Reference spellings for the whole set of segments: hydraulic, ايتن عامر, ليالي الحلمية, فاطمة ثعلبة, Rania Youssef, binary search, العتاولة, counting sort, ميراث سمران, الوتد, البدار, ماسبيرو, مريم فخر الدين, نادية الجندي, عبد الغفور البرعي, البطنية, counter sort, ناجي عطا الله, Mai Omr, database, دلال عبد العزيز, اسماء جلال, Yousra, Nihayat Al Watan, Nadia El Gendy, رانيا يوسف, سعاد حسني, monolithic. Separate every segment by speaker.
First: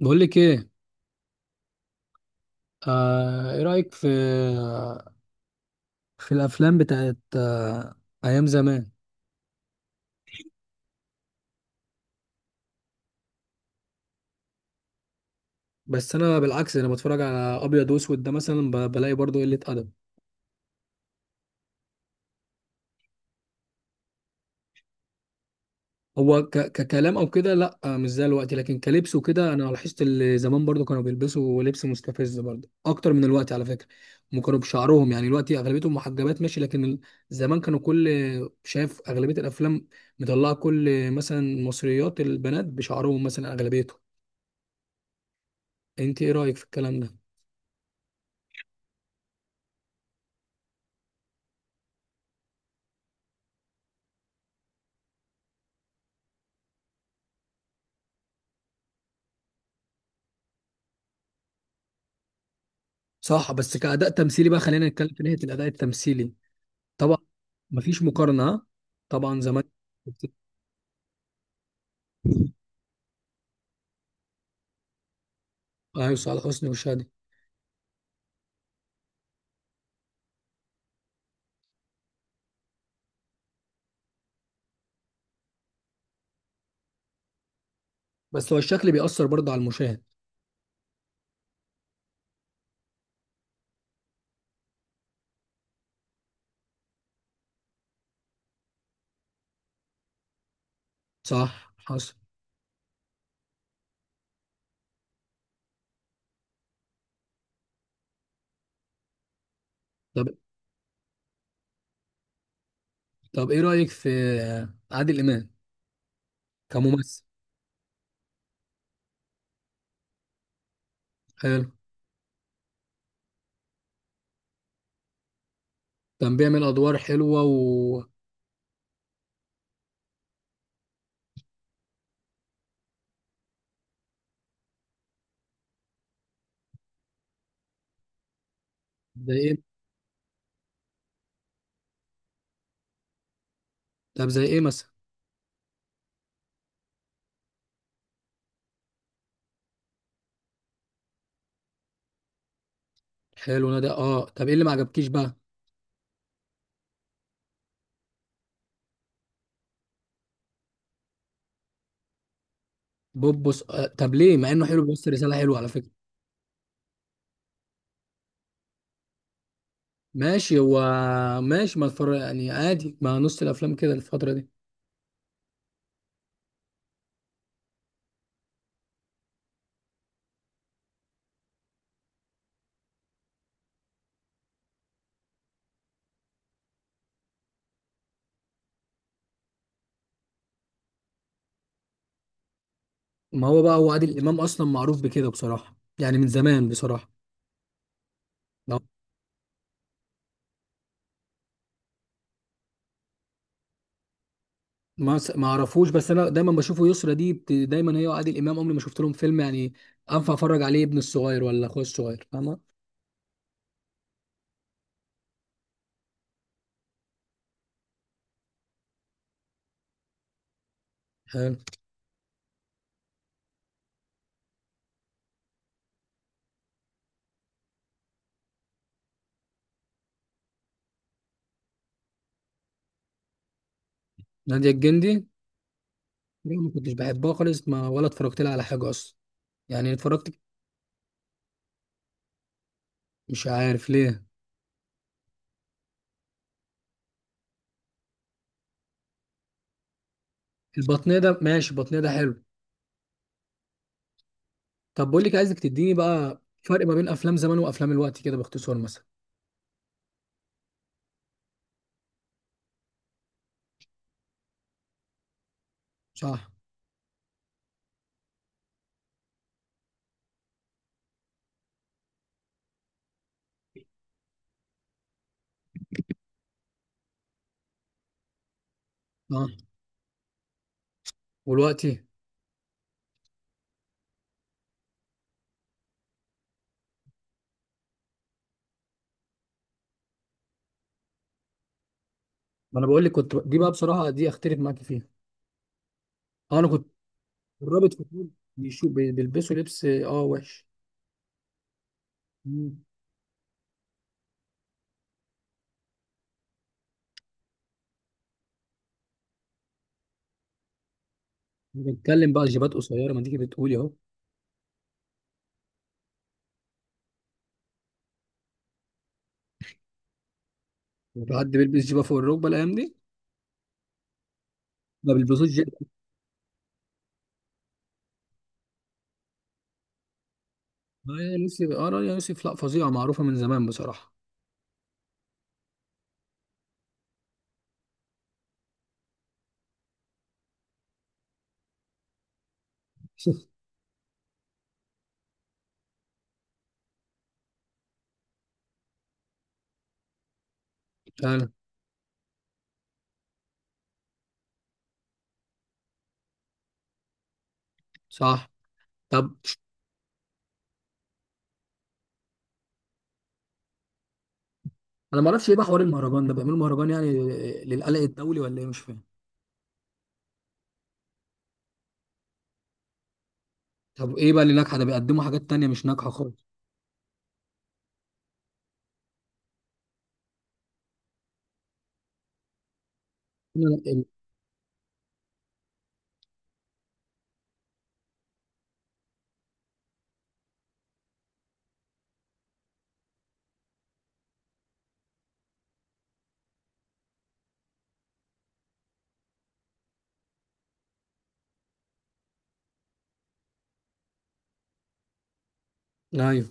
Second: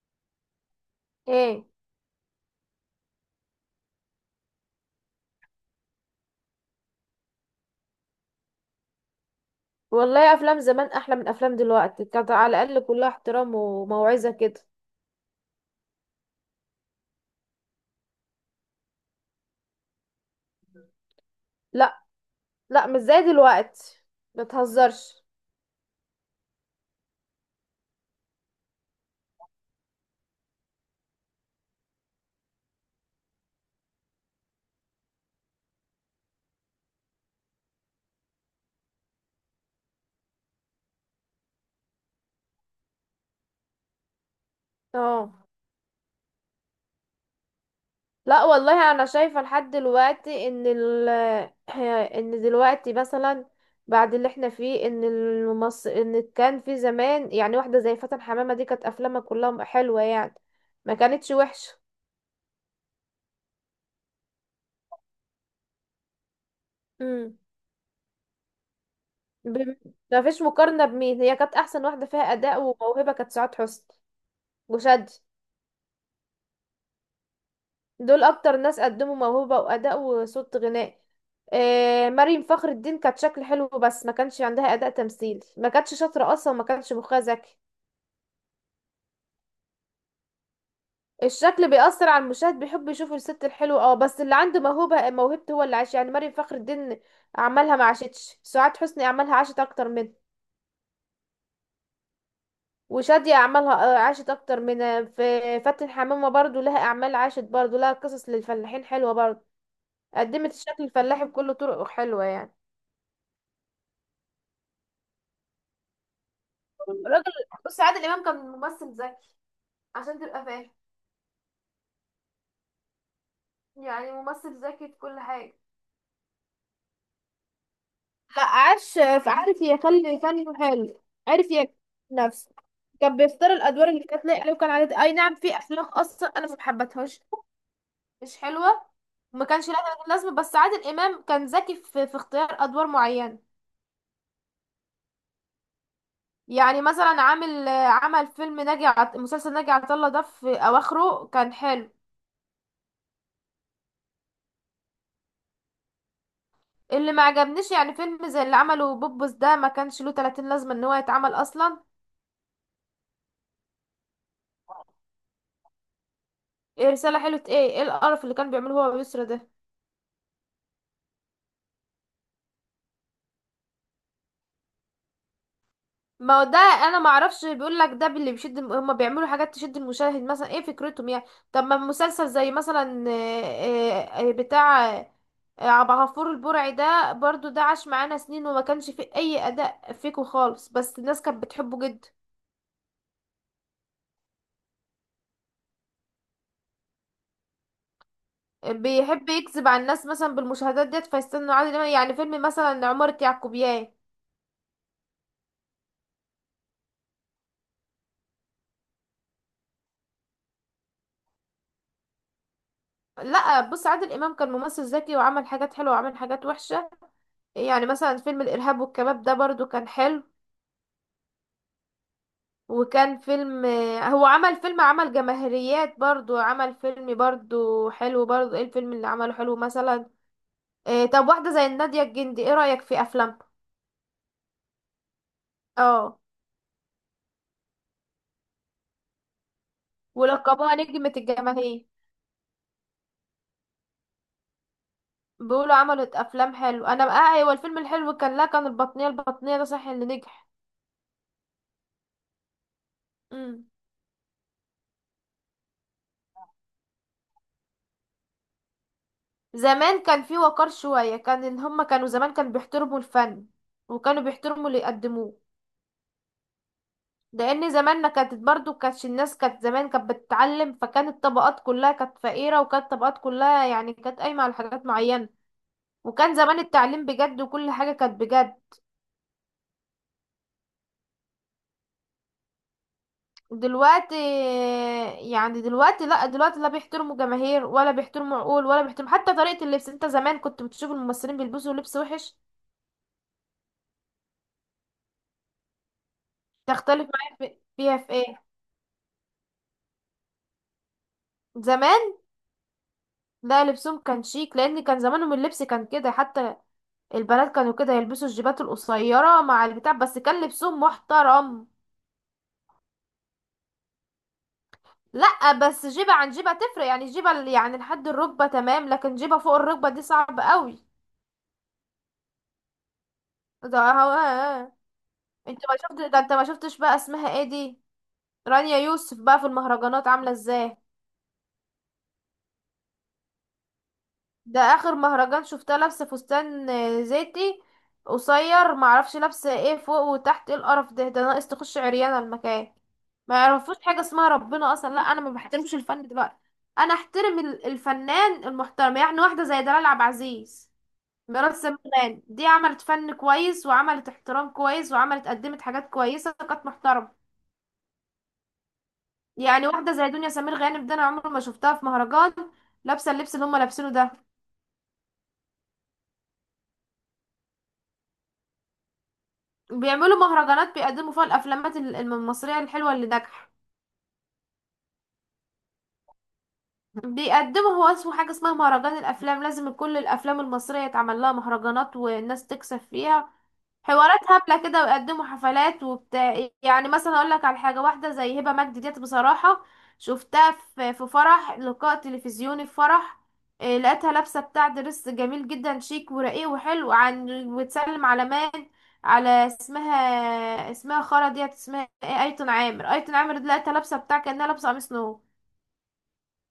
Speaker 1: بقول لك ايه.
Speaker 2: ايه.
Speaker 1: ايه رايك في الافلام بتاعت ايام زمان؟
Speaker 2: والله افلام زمان احلى من افلام دلوقتي، كانت على الاقل كلها احترام وموعظة كده.
Speaker 1: بس انا بالعكس، انا بتفرج على ابيض واسود ده مثلا، بلاقي برضو قله ادب.
Speaker 2: لا، لا، مش زي دلوقتي، بتهزرش.
Speaker 1: هو ك ككلام او كده لا مش زي الوقت، لكن كلبس وكده انا لاحظت اللي زمان برضو كانوا بيلبسوا لبس مستفز برضو اكتر من الوقت على فكره. هم كانوا بشعرهم، يعني الوقت اغلبيتهم محجبات ماشي، لكن زمان كانوا كل شايف اغلبيه الافلام مطلعه كل مثلا مصريات البنات بشعرهم مثلا اغلبيتهم.
Speaker 2: اه،
Speaker 1: انت ايه رايك في الكلام ده؟
Speaker 2: لا والله انا شايفة لحد دلوقتي ان ال ان دلوقتي مثلا بعد اللي احنا فيه ان كان في زمان، يعني واحدة زي فاتن حمامة دي كانت افلامها كلها حلوة يعني، ما كانتش وحشة.
Speaker 1: صح، بس كأداء تمثيلي بقى خلينا نتكلم في ناحية الأداء التمثيلي. طبعا.
Speaker 2: امم
Speaker 1: مفيش مقارنة، ها؟ طبعا زمان.
Speaker 2: ب... ما فيش مقارنة، بمين؟ هي كانت احسن واحدة فيها اداء وموهبة كانت سعاد حسني وشادي.
Speaker 1: ايوه صالح حسني وشادي.
Speaker 2: دول اكتر ناس قدموا موهبة واداء وصوت غناء. مريم فخر الدين كانت شكل حلو، بس ما كانش عندها اداء تمثيلي، ما كانتش شاطرة اصلا وما كانش مخها ذكي.
Speaker 1: بس هو الشكل بيأثر برضه على المشاهد.
Speaker 2: الشكل بيأثر على المشاهد، بيحب يشوف الست الحلوة، اه، بس اللي عنده موهبة موهبته هو اللي عاش. يعني مريم فخر الدين اعمالها ما عاشتش، سعاد حسني اعمالها عاشت اكتر منه،
Speaker 1: صح حصل.
Speaker 2: وشادية اعمالها عاشت اكتر منها. في فاتن حمامة برضو لها اعمال عاشت، برضو لها قصص للفلاحين حلوة برضو،
Speaker 1: طب
Speaker 2: قدمت الشكل الفلاحي بكل طرق حلوة يعني.
Speaker 1: طب ايه رأيك في عادل إمام كممثل؟
Speaker 2: الراجل، بص، عادل امام كان ممثل ذكي، عشان تبقى فاهم،
Speaker 1: حلو.
Speaker 2: يعني ممثل ذكي في كل حاجه.
Speaker 1: كان بيعمل ادوار حلوة و
Speaker 2: لا، عاش، عارف يخلي فنه حلو، عارف يكتب نفسه. كان بيختار الادوار اللي كانت لايقه عليه، وكان عليه اي نعم في افلام اصلا انا ما حبيتهاش، مش حلوه،
Speaker 1: زي
Speaker 2: ما
Speaker 1: ايه؟
Speaker 2: كانش لها لازمه. بس عادل امام كان ذكي في اختيار ادوار معينه.
Speaker 1: طب زي ايه مثلا؟
Speaker 2: يعني مثلا عمل فيلم مسلسل ناجي عطا الله، ده في اواخره كان حلو.
Speaker 1: حلو نادي اه، طب ايه اللي ما عجبكيش بقى؟
Speaker 2: اللي ما عجبنيش، يعني فيلم زي اللي عمله بوبس، ده ما كانش له 30 لازمه ان هو يتعمل اصلا.
Speaker 1: بوبوس آه. طب ليه؟ مع انه حلو بيوصل رسالة حلوة على فكرة.
Speaker 2: إيه رساله حلوه؟ ايه القرف اللي كان بيعمله هو ويسرا ده!
Speaker 1: ماشي هو، ماشي ما اتفرج يعني عادي مع نص الافلام كده الفترة دي.
Speaker 2: ما هو ده انا ما اعرفش، بيقول لك ده اللي بيشد هما بيعملوا حاجات تشد المشاهد، مثلا ايه فكرتهم يعني؟ طب ما مسلسل زي مثلا بتاع عبد الغفور البرعي ده، برضو ده عاش معانا سنين وما كانش فيه اي اداء فيكو خالص، بس الناس كانت بتحبه جدا.
Speaker 1: ما هو بقى هو عادل امام اصلا معروف بكده بصراحه، يعني من زمان بصراحه. ما
Speaker 2: بيحب يكذب على الناس مثلا بالمشاهدات ديت، فيستنوا عادل امام، يعني فيلم مثلا عمارة يعقوبيان.
Speaker 1: ما اعرفوش، بس انا دايما بشوفه يسرا دي دايما هي وعادل امام عمري ما شفت لهم فيلم، يعني انفع اتفرج عليه ابن الصغير ولا اخويا الصغير، فاهمه؟
Speaker 2: لا، بص عادل امام كان ممثل ذكي، وعمل حاجات حلوه وعمل حاجات وحشه. يعني مثلا فيلم الارهاب والكباب ده برضو كان حلو،
Speaker 1: حلو.
Speaker 2: وكان فيلم، هو عمل فيلم، عمل جماهيريات برضو، عمل فيلم برضو حلو، برضو ايه الفيلم اللي عمله حلو مثلا؟ إيه، طب واحده زي نادية الجندي، ايه رايك في افلام؟
Speaker 1: ناديه الجندي
Speaker 2: اه،
Speaker 1: دي ما كنتش بحبها خالص، ما ولا اتفرجت لها على حاجه اصلا. يعني اتفرجت.
Speaker 2: ولقبوها نجمة الجماهير.
Speaker 1: مش عارف ليه.
Speaker 2: بيقولوا عملت افلام حلو. انا بقى ايوه الفيلم الحلو كان، لا كان البطنية، البطنية ده صح اللي نجح.
Speaker 1: البطنيه ده ماشي، البطنيه ده حلو.
Speaker 2: مم.
Speaker 1: طب بقول لك، عايزك تديني بقى فرق ما بين افلام زمان وافلام الوقت كده باختصار مثلا.
Speaker 2: زمان كان في وقار شوية، كان ان هما كانوا زمان، كانوا بيحترموا الفن وكانوا بيحترموا اللي يقدموه.
Speaker 1: صح.
Speaker 2: لان زماننا كانت برضو، كانتش الناس كانت زمان كانت بتتعلم، فكانت الطبقات كلها كانت فقيرة، وكانت الطبقات كلها يعني كانت قايمة على حاجات معينة. وكان زمان التعليم بجد وكل حاجة كانت بجد.
Speaker 1: اه والوقت؟
Speaker 2: دلوقتي، يعني دلوقتي لا، دلوقتي لا بيحترموا جماهير ولا بيحترموا عقول، ولا بيحترموا حتى طريقة اللبس. انت زمان كنت بتشوف الممثلين بيلبسوا لبس وحش؟
Speaker 1: ما انا بقول لك كنت، دي بقى بصراحه دي اختلف معاك فيها. اه انا كنت
Speaker 2: تختلف معايا
Speaker 1: الرابط
Speaker 2: فيها في
Speaker 1: فطول
Speaker 2: ايه؟
Speaker 1: بيشوف بيلبسوا لبس اه وحش.
Speaker 2: زمان
Speaker 1: مم.
Speaker 2: لا، لبسهم كان شيك، لان كان زمانهم اللبس كان كده، حتى البنات كانوا كده يلبسوا الجيبات القصيره مع البتاع، بس كان لبسهم محترم.
Speaker 1: أنا بتكلم بقى جيبات قصيره، ما تيجي بتقولي اهو.
Speaker 2: لا بس جيبه عن جيبه تفرق، يعني جيبه يعني لحد الركبه تمام، لكن جيبه فوق الركبه دي صعب قوي.
Speaker 1: في حد بيلبس جيبه فوق الركبه الايام دي؟
Speaker 2: ده هو،
Speaker 1: ما بيلبسوش
Speaker 2: انت ما
Speaker 1: جيبه.
Speaker 2: شفت؟ ده انت ما شفتش بقى اسمها ايه دي، رانيا يوسف، بقى في المهرجانات عامله ازاي.
Speaker 1: آه يا يوسف، اه رانيا يوسف، لا فظيعه معروفه من زمان بصراحه.
Speaker 2: ده اخر مهرجان شفتها لابسه فستان زيتي قصير، معرفش لابسه ايه فوق وتحت. ايه القرف ده ناقص تخش عريانه المكان. ما يعرفوش حاجه اسمها ربنا اصلا. لا انا ما بحترمش الفن دلوقتي، انا احترم الفنان المحترم، يعني واحده زي دلال عبد العزيز،
Speaker 1: فعلا.
Speaker 2: ميراث سمران، دي عملت فن كويس وعملت احترام كويس، وعملت، قدمت حاجات كويسه، كانت محترمه.
Speaker 1: صح. طب
Speaker 2: يعني واحده زي دنيا سمير غانم ده، انا عمري ما شفتها في مهرجان لابسه اللبس اللي هم لابسينه ده.
Speaker 1: انا ما اعرفش ايه بقى حوار المهرجان ده؟ بيعملوا مهرجان، يعني للقلق الدولي ولا ايه؟ مش فاهم.
Speaker 2: بيعملوا مهرجانات بيقدموا فيها الافلامات المصريه الحلوه اللي ناجحه.
Speaker 1: طب ايه بقى اللي ناجحه ده؟ بيقدموا حاجات تانية مش ناجحه خالص.
Speaker 2: بيقدموا، هو اسمه حاجه اسمها مهرجان الافلام، لازم كل الافلام المصريه يتعمل لها مهرجانات والناس تكسب فيها،
Speaker 1: لا، لا،
Speaker 2: حوارات هبلة كده، ويقدموا حفلات وبتاع. يعني مثلا اقول لك على حاجة، واحدة زي هبة مجدي ديت بصراحة شفتها في فرح، لقاء تلفزيوني في فرح. إيه، لقيتها لابسة بتاع درس جميل جدا، شيك ورقيق وحلو، عن وتسلم على مان، على اسمها، اسمها خالة ديت اسمها ايه، ايتن عامر، ايتن عامر دي لقيتها لابسة بتاع كأنها لابسة قميص نو.
Speaker 1: لا. ايوه.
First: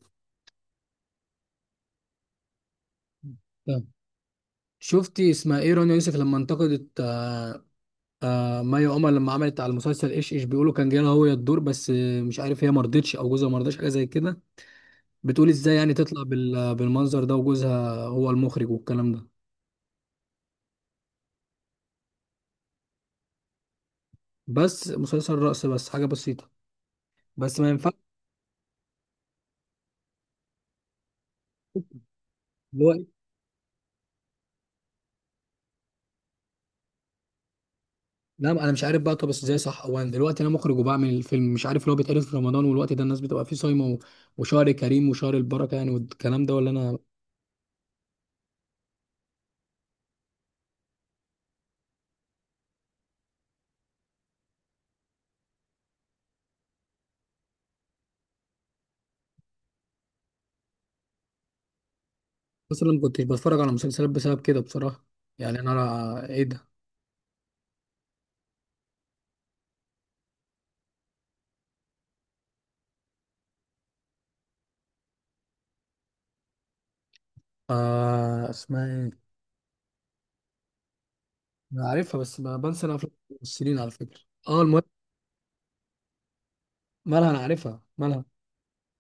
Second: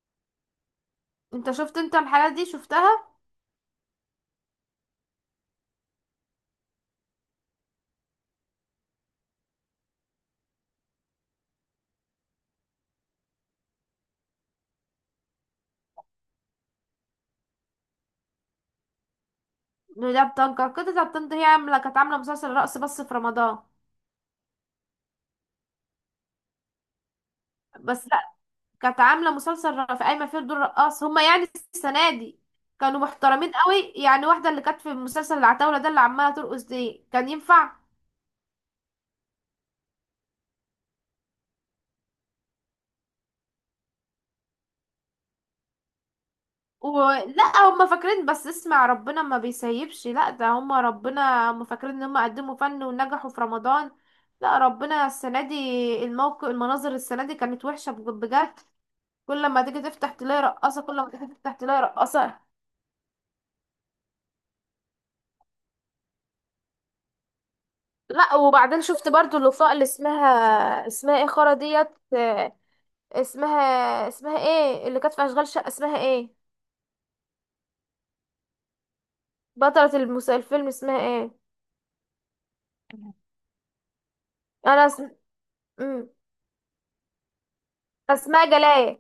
Speaker 2: انت شفت؟ انت الحالات دي شفتها؟
Speaker 1: طب شفتي اسمها ايه رانيا يوسف لما انتقدت آه مي عمر لما عملت على المسلسل ايش ايش بيقولوا كان جاي لها هو الدور، بس مش عارف هي ما رضتش او جوزها ما رضاش حاجه زي كده. بتقول ازاي يعني تطلع بالمنظر ده وجوزها هو المخرج والكلام ده؟
Speaker 2: ده بتنكر كده، ده بتنكر، هي عاملة، كانت عاملة مسلسل رقص بس في رمضان،
Speaker 1: بس مسلسل رقص بس، حاجه بسيطه، بس ما ينفعش.
Speaker 2: بس كانت عامله مسلسل في قايمه فيه دور رقاص. هما يعني السنه دي كانوا
Speaker 1: دلوقتي
Speaker 2: محترمين قوي، يعني واحده اللي كانت في مسلسل العتاوله ده اللي عماله ترقص دي، كان ينفع؟
Speaker 1: لا، انا مش عارف بقى. طب بس ازاي؟ صح هو انا دلوقتي انا مخرج وبعمل الفيلم، مش عارف لو بيتعرض في رمضان والوقت ده الناس بتبقى فيه صايمه و وشهر كريم وشهر البركه، يعني والكلام ده ولا انا؟
Speaker 2: ولا هما فاكرين؟ بس اسمع، ربنا ما بيسيبش. لا ده هما، ربنا، هما فاكرين ان هما قدموا فن ونجحوا في رمضان؟ لا، ربنا السنه دي الموقف، المناظر السنه دي كانت وحشه بجد. كل ما تيجي تفتح تلاقي رقاصه، كل ما تيجي تفتح تلاقي رقاصه.
Speaker 1: اصلا ما كنتش بتفرج على مسلسلات بسبب كده بصراحه، يعني انا ايه ده.
Speaker 2: لا وبعدين شفت برضو الوفاء، اللي اسمها ايه، خرا ديت، اسمها اسمها ايه اللي كانت في اشغال شقه، اسمها ايه؟
Speaker 1: آه اسمها ايه.
Speaker 2: بطلة الفيلم اسمها ايه؟
Speaker 1: انا عارفها بس ما بنسى انا افلام الممثلين على فكره. اه المهم.
Speaker 2: انا مم.
Speaker 1: مالها انا عارفها، مالها؟
Speaker 2: اسماء جلال.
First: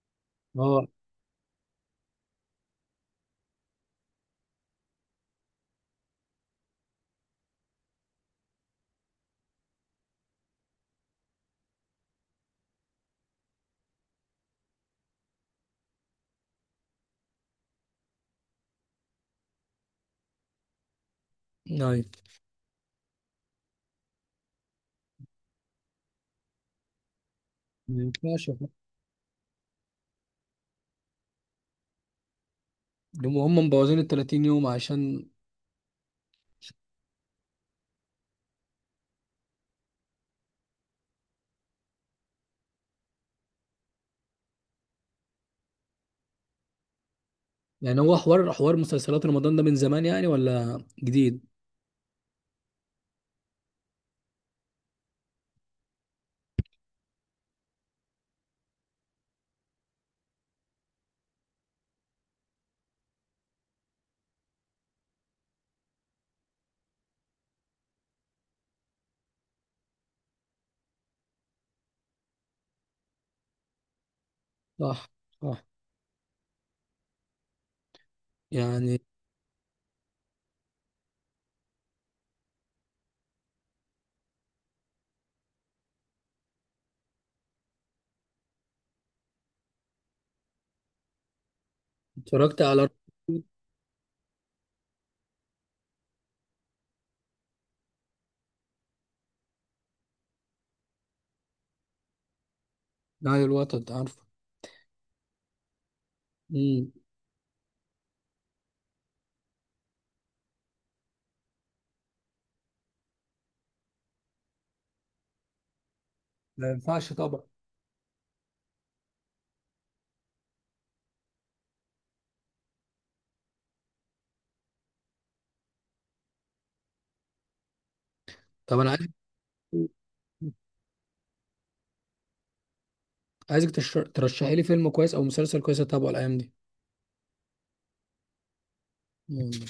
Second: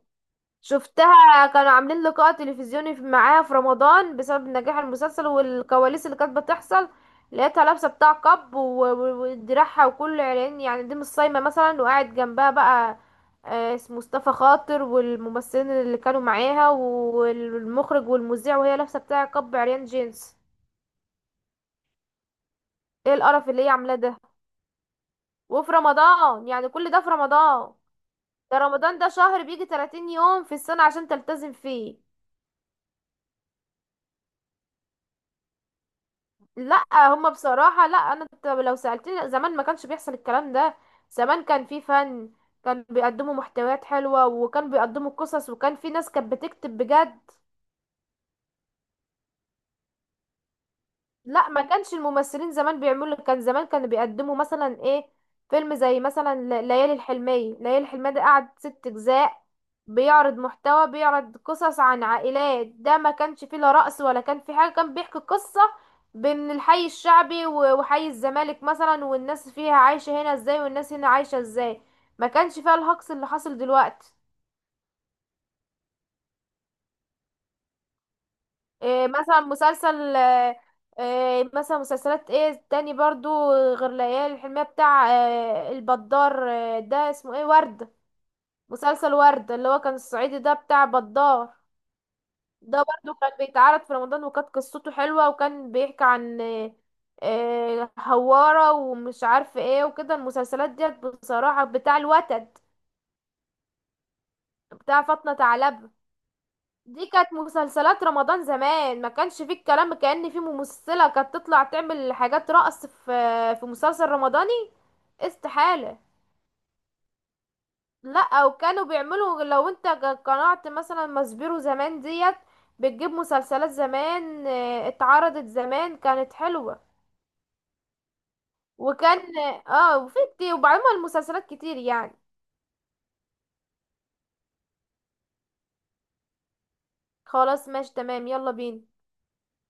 Speaker 1: اه.
Speaker 2: شفتها كانوا عاملين لقاء تلفزيوني معاها في رمضان بسبب نجاح المسلسل والكواليس اللي كانت بتحصل، لقيتها لابسه بتاع كاب ودراعها وكل عريان، يعني دي مش صايمه مثلا، وقاعد جنبها بقى اسمه مصطفى خاطر والممثلين اللي كانوا معاها والمخرج والمذيع، وهي لابسه بتاع كاب عريان جينز.
Speaker 1: يعني
Speaker 2: ايه القرف اللي هي عاملاه ده؟ وفي رمضان، يعني كل ده في رمضان!
Speaker 1: ما ينفعش
Speaker 2: ده
Speaker 1: هم.
Speaker 2: رمضان ده شهر بيجي 30 يوم في السنة عشان تلتزم فيه.
Speaker 1: هم مبوظين ال 30 يوم عشان.
Speaker 2: لا هما بصراحة، لا انا لو سألتني، لا، زمان ما كانش بيحصل الكلام ده. زمان كان في فن، كان بيقدموا محتويات حلوة وكان بيقدموا قصص، وكان في ناس كانت بتكتب بجد.
Speaker 1: يعني هو حوار، حوار مسلسلات رمضان ده من زمان يعني ولا جديد؟
Speaker 2: لا ما كانش الممثلين زمان بيعملوا، كان زمان كانوا بيقدموا مثلا ايه، فيلم زي مثلا ليالي الحلمية، ليالي الحلمية ده قعد ست اجزاء، بيعرض محتوى، بيعرض قصص عن عائلات. ده ما كانش فيه لا رقص ولا كان فيه حاجة، كان بيحكي قصة بين الحي الشعبي وحي الزمالك مثلا، والناس فيها عايشة هنا ازاي والناس هنا عايشة ازاي. ما كانش فيها الهجص اللي حاصل دلوقتي.
Speaker 1: صح. صح. يعني
Speaker 2: إيه مثلا مسلسل إيه مثلا مسلسلات ايه تاني برضو غير ليالي الحلمية؟ بتاع البدار، ده اسمه ايه، ورد، مسلسل ورد اللي هو كان الصعيدي ده بتاع بدار.
Speaker 1: اتفرجت
Speaker 2: ده
Speaker 1: على
Speaker 2: برضو كان بيتعرض في رمضان، وكانت قصته حلوة، وكان بيحكي عن هوارة ومش عارف ايه وكده. المسلسلات ديت بصراحة، بتاع الوتد،
Speaker 1: نهاية الوطن، عارفه.
Speaker 2: بتاع فاطمة ثعلبة،
Speaker 1: امم.
Speaker 2: دي كانت مسلسلات رمضان زمان. ما كانش فيه الكلام كأن فيه ممثلة كانت تطلع تعمل حاجات رقص في مسلسل رمضاني، استحالة.
Speaker 1: ما ينفعش طبعا.
Speaker 2: لا وكانوا بيعملوا، لو انت قنعت مثلا ماسبيرو زمان ديت، بتجيب مسلسلات زمان اتعرضت زمان كانت حلوة،
Speaker 1: طب انا عايز،
Speaker 2: وكان اه وفي كتير، وبعدين المسلسلات كتير يعني.
Speaker 1: عايزك ترشحي لي فيلم كويس او مسلسل كويس اتابعه الايام دي.
Speaker 2: خلاص، ماشي تمام، يلا بينا.
Speaker 1: مم.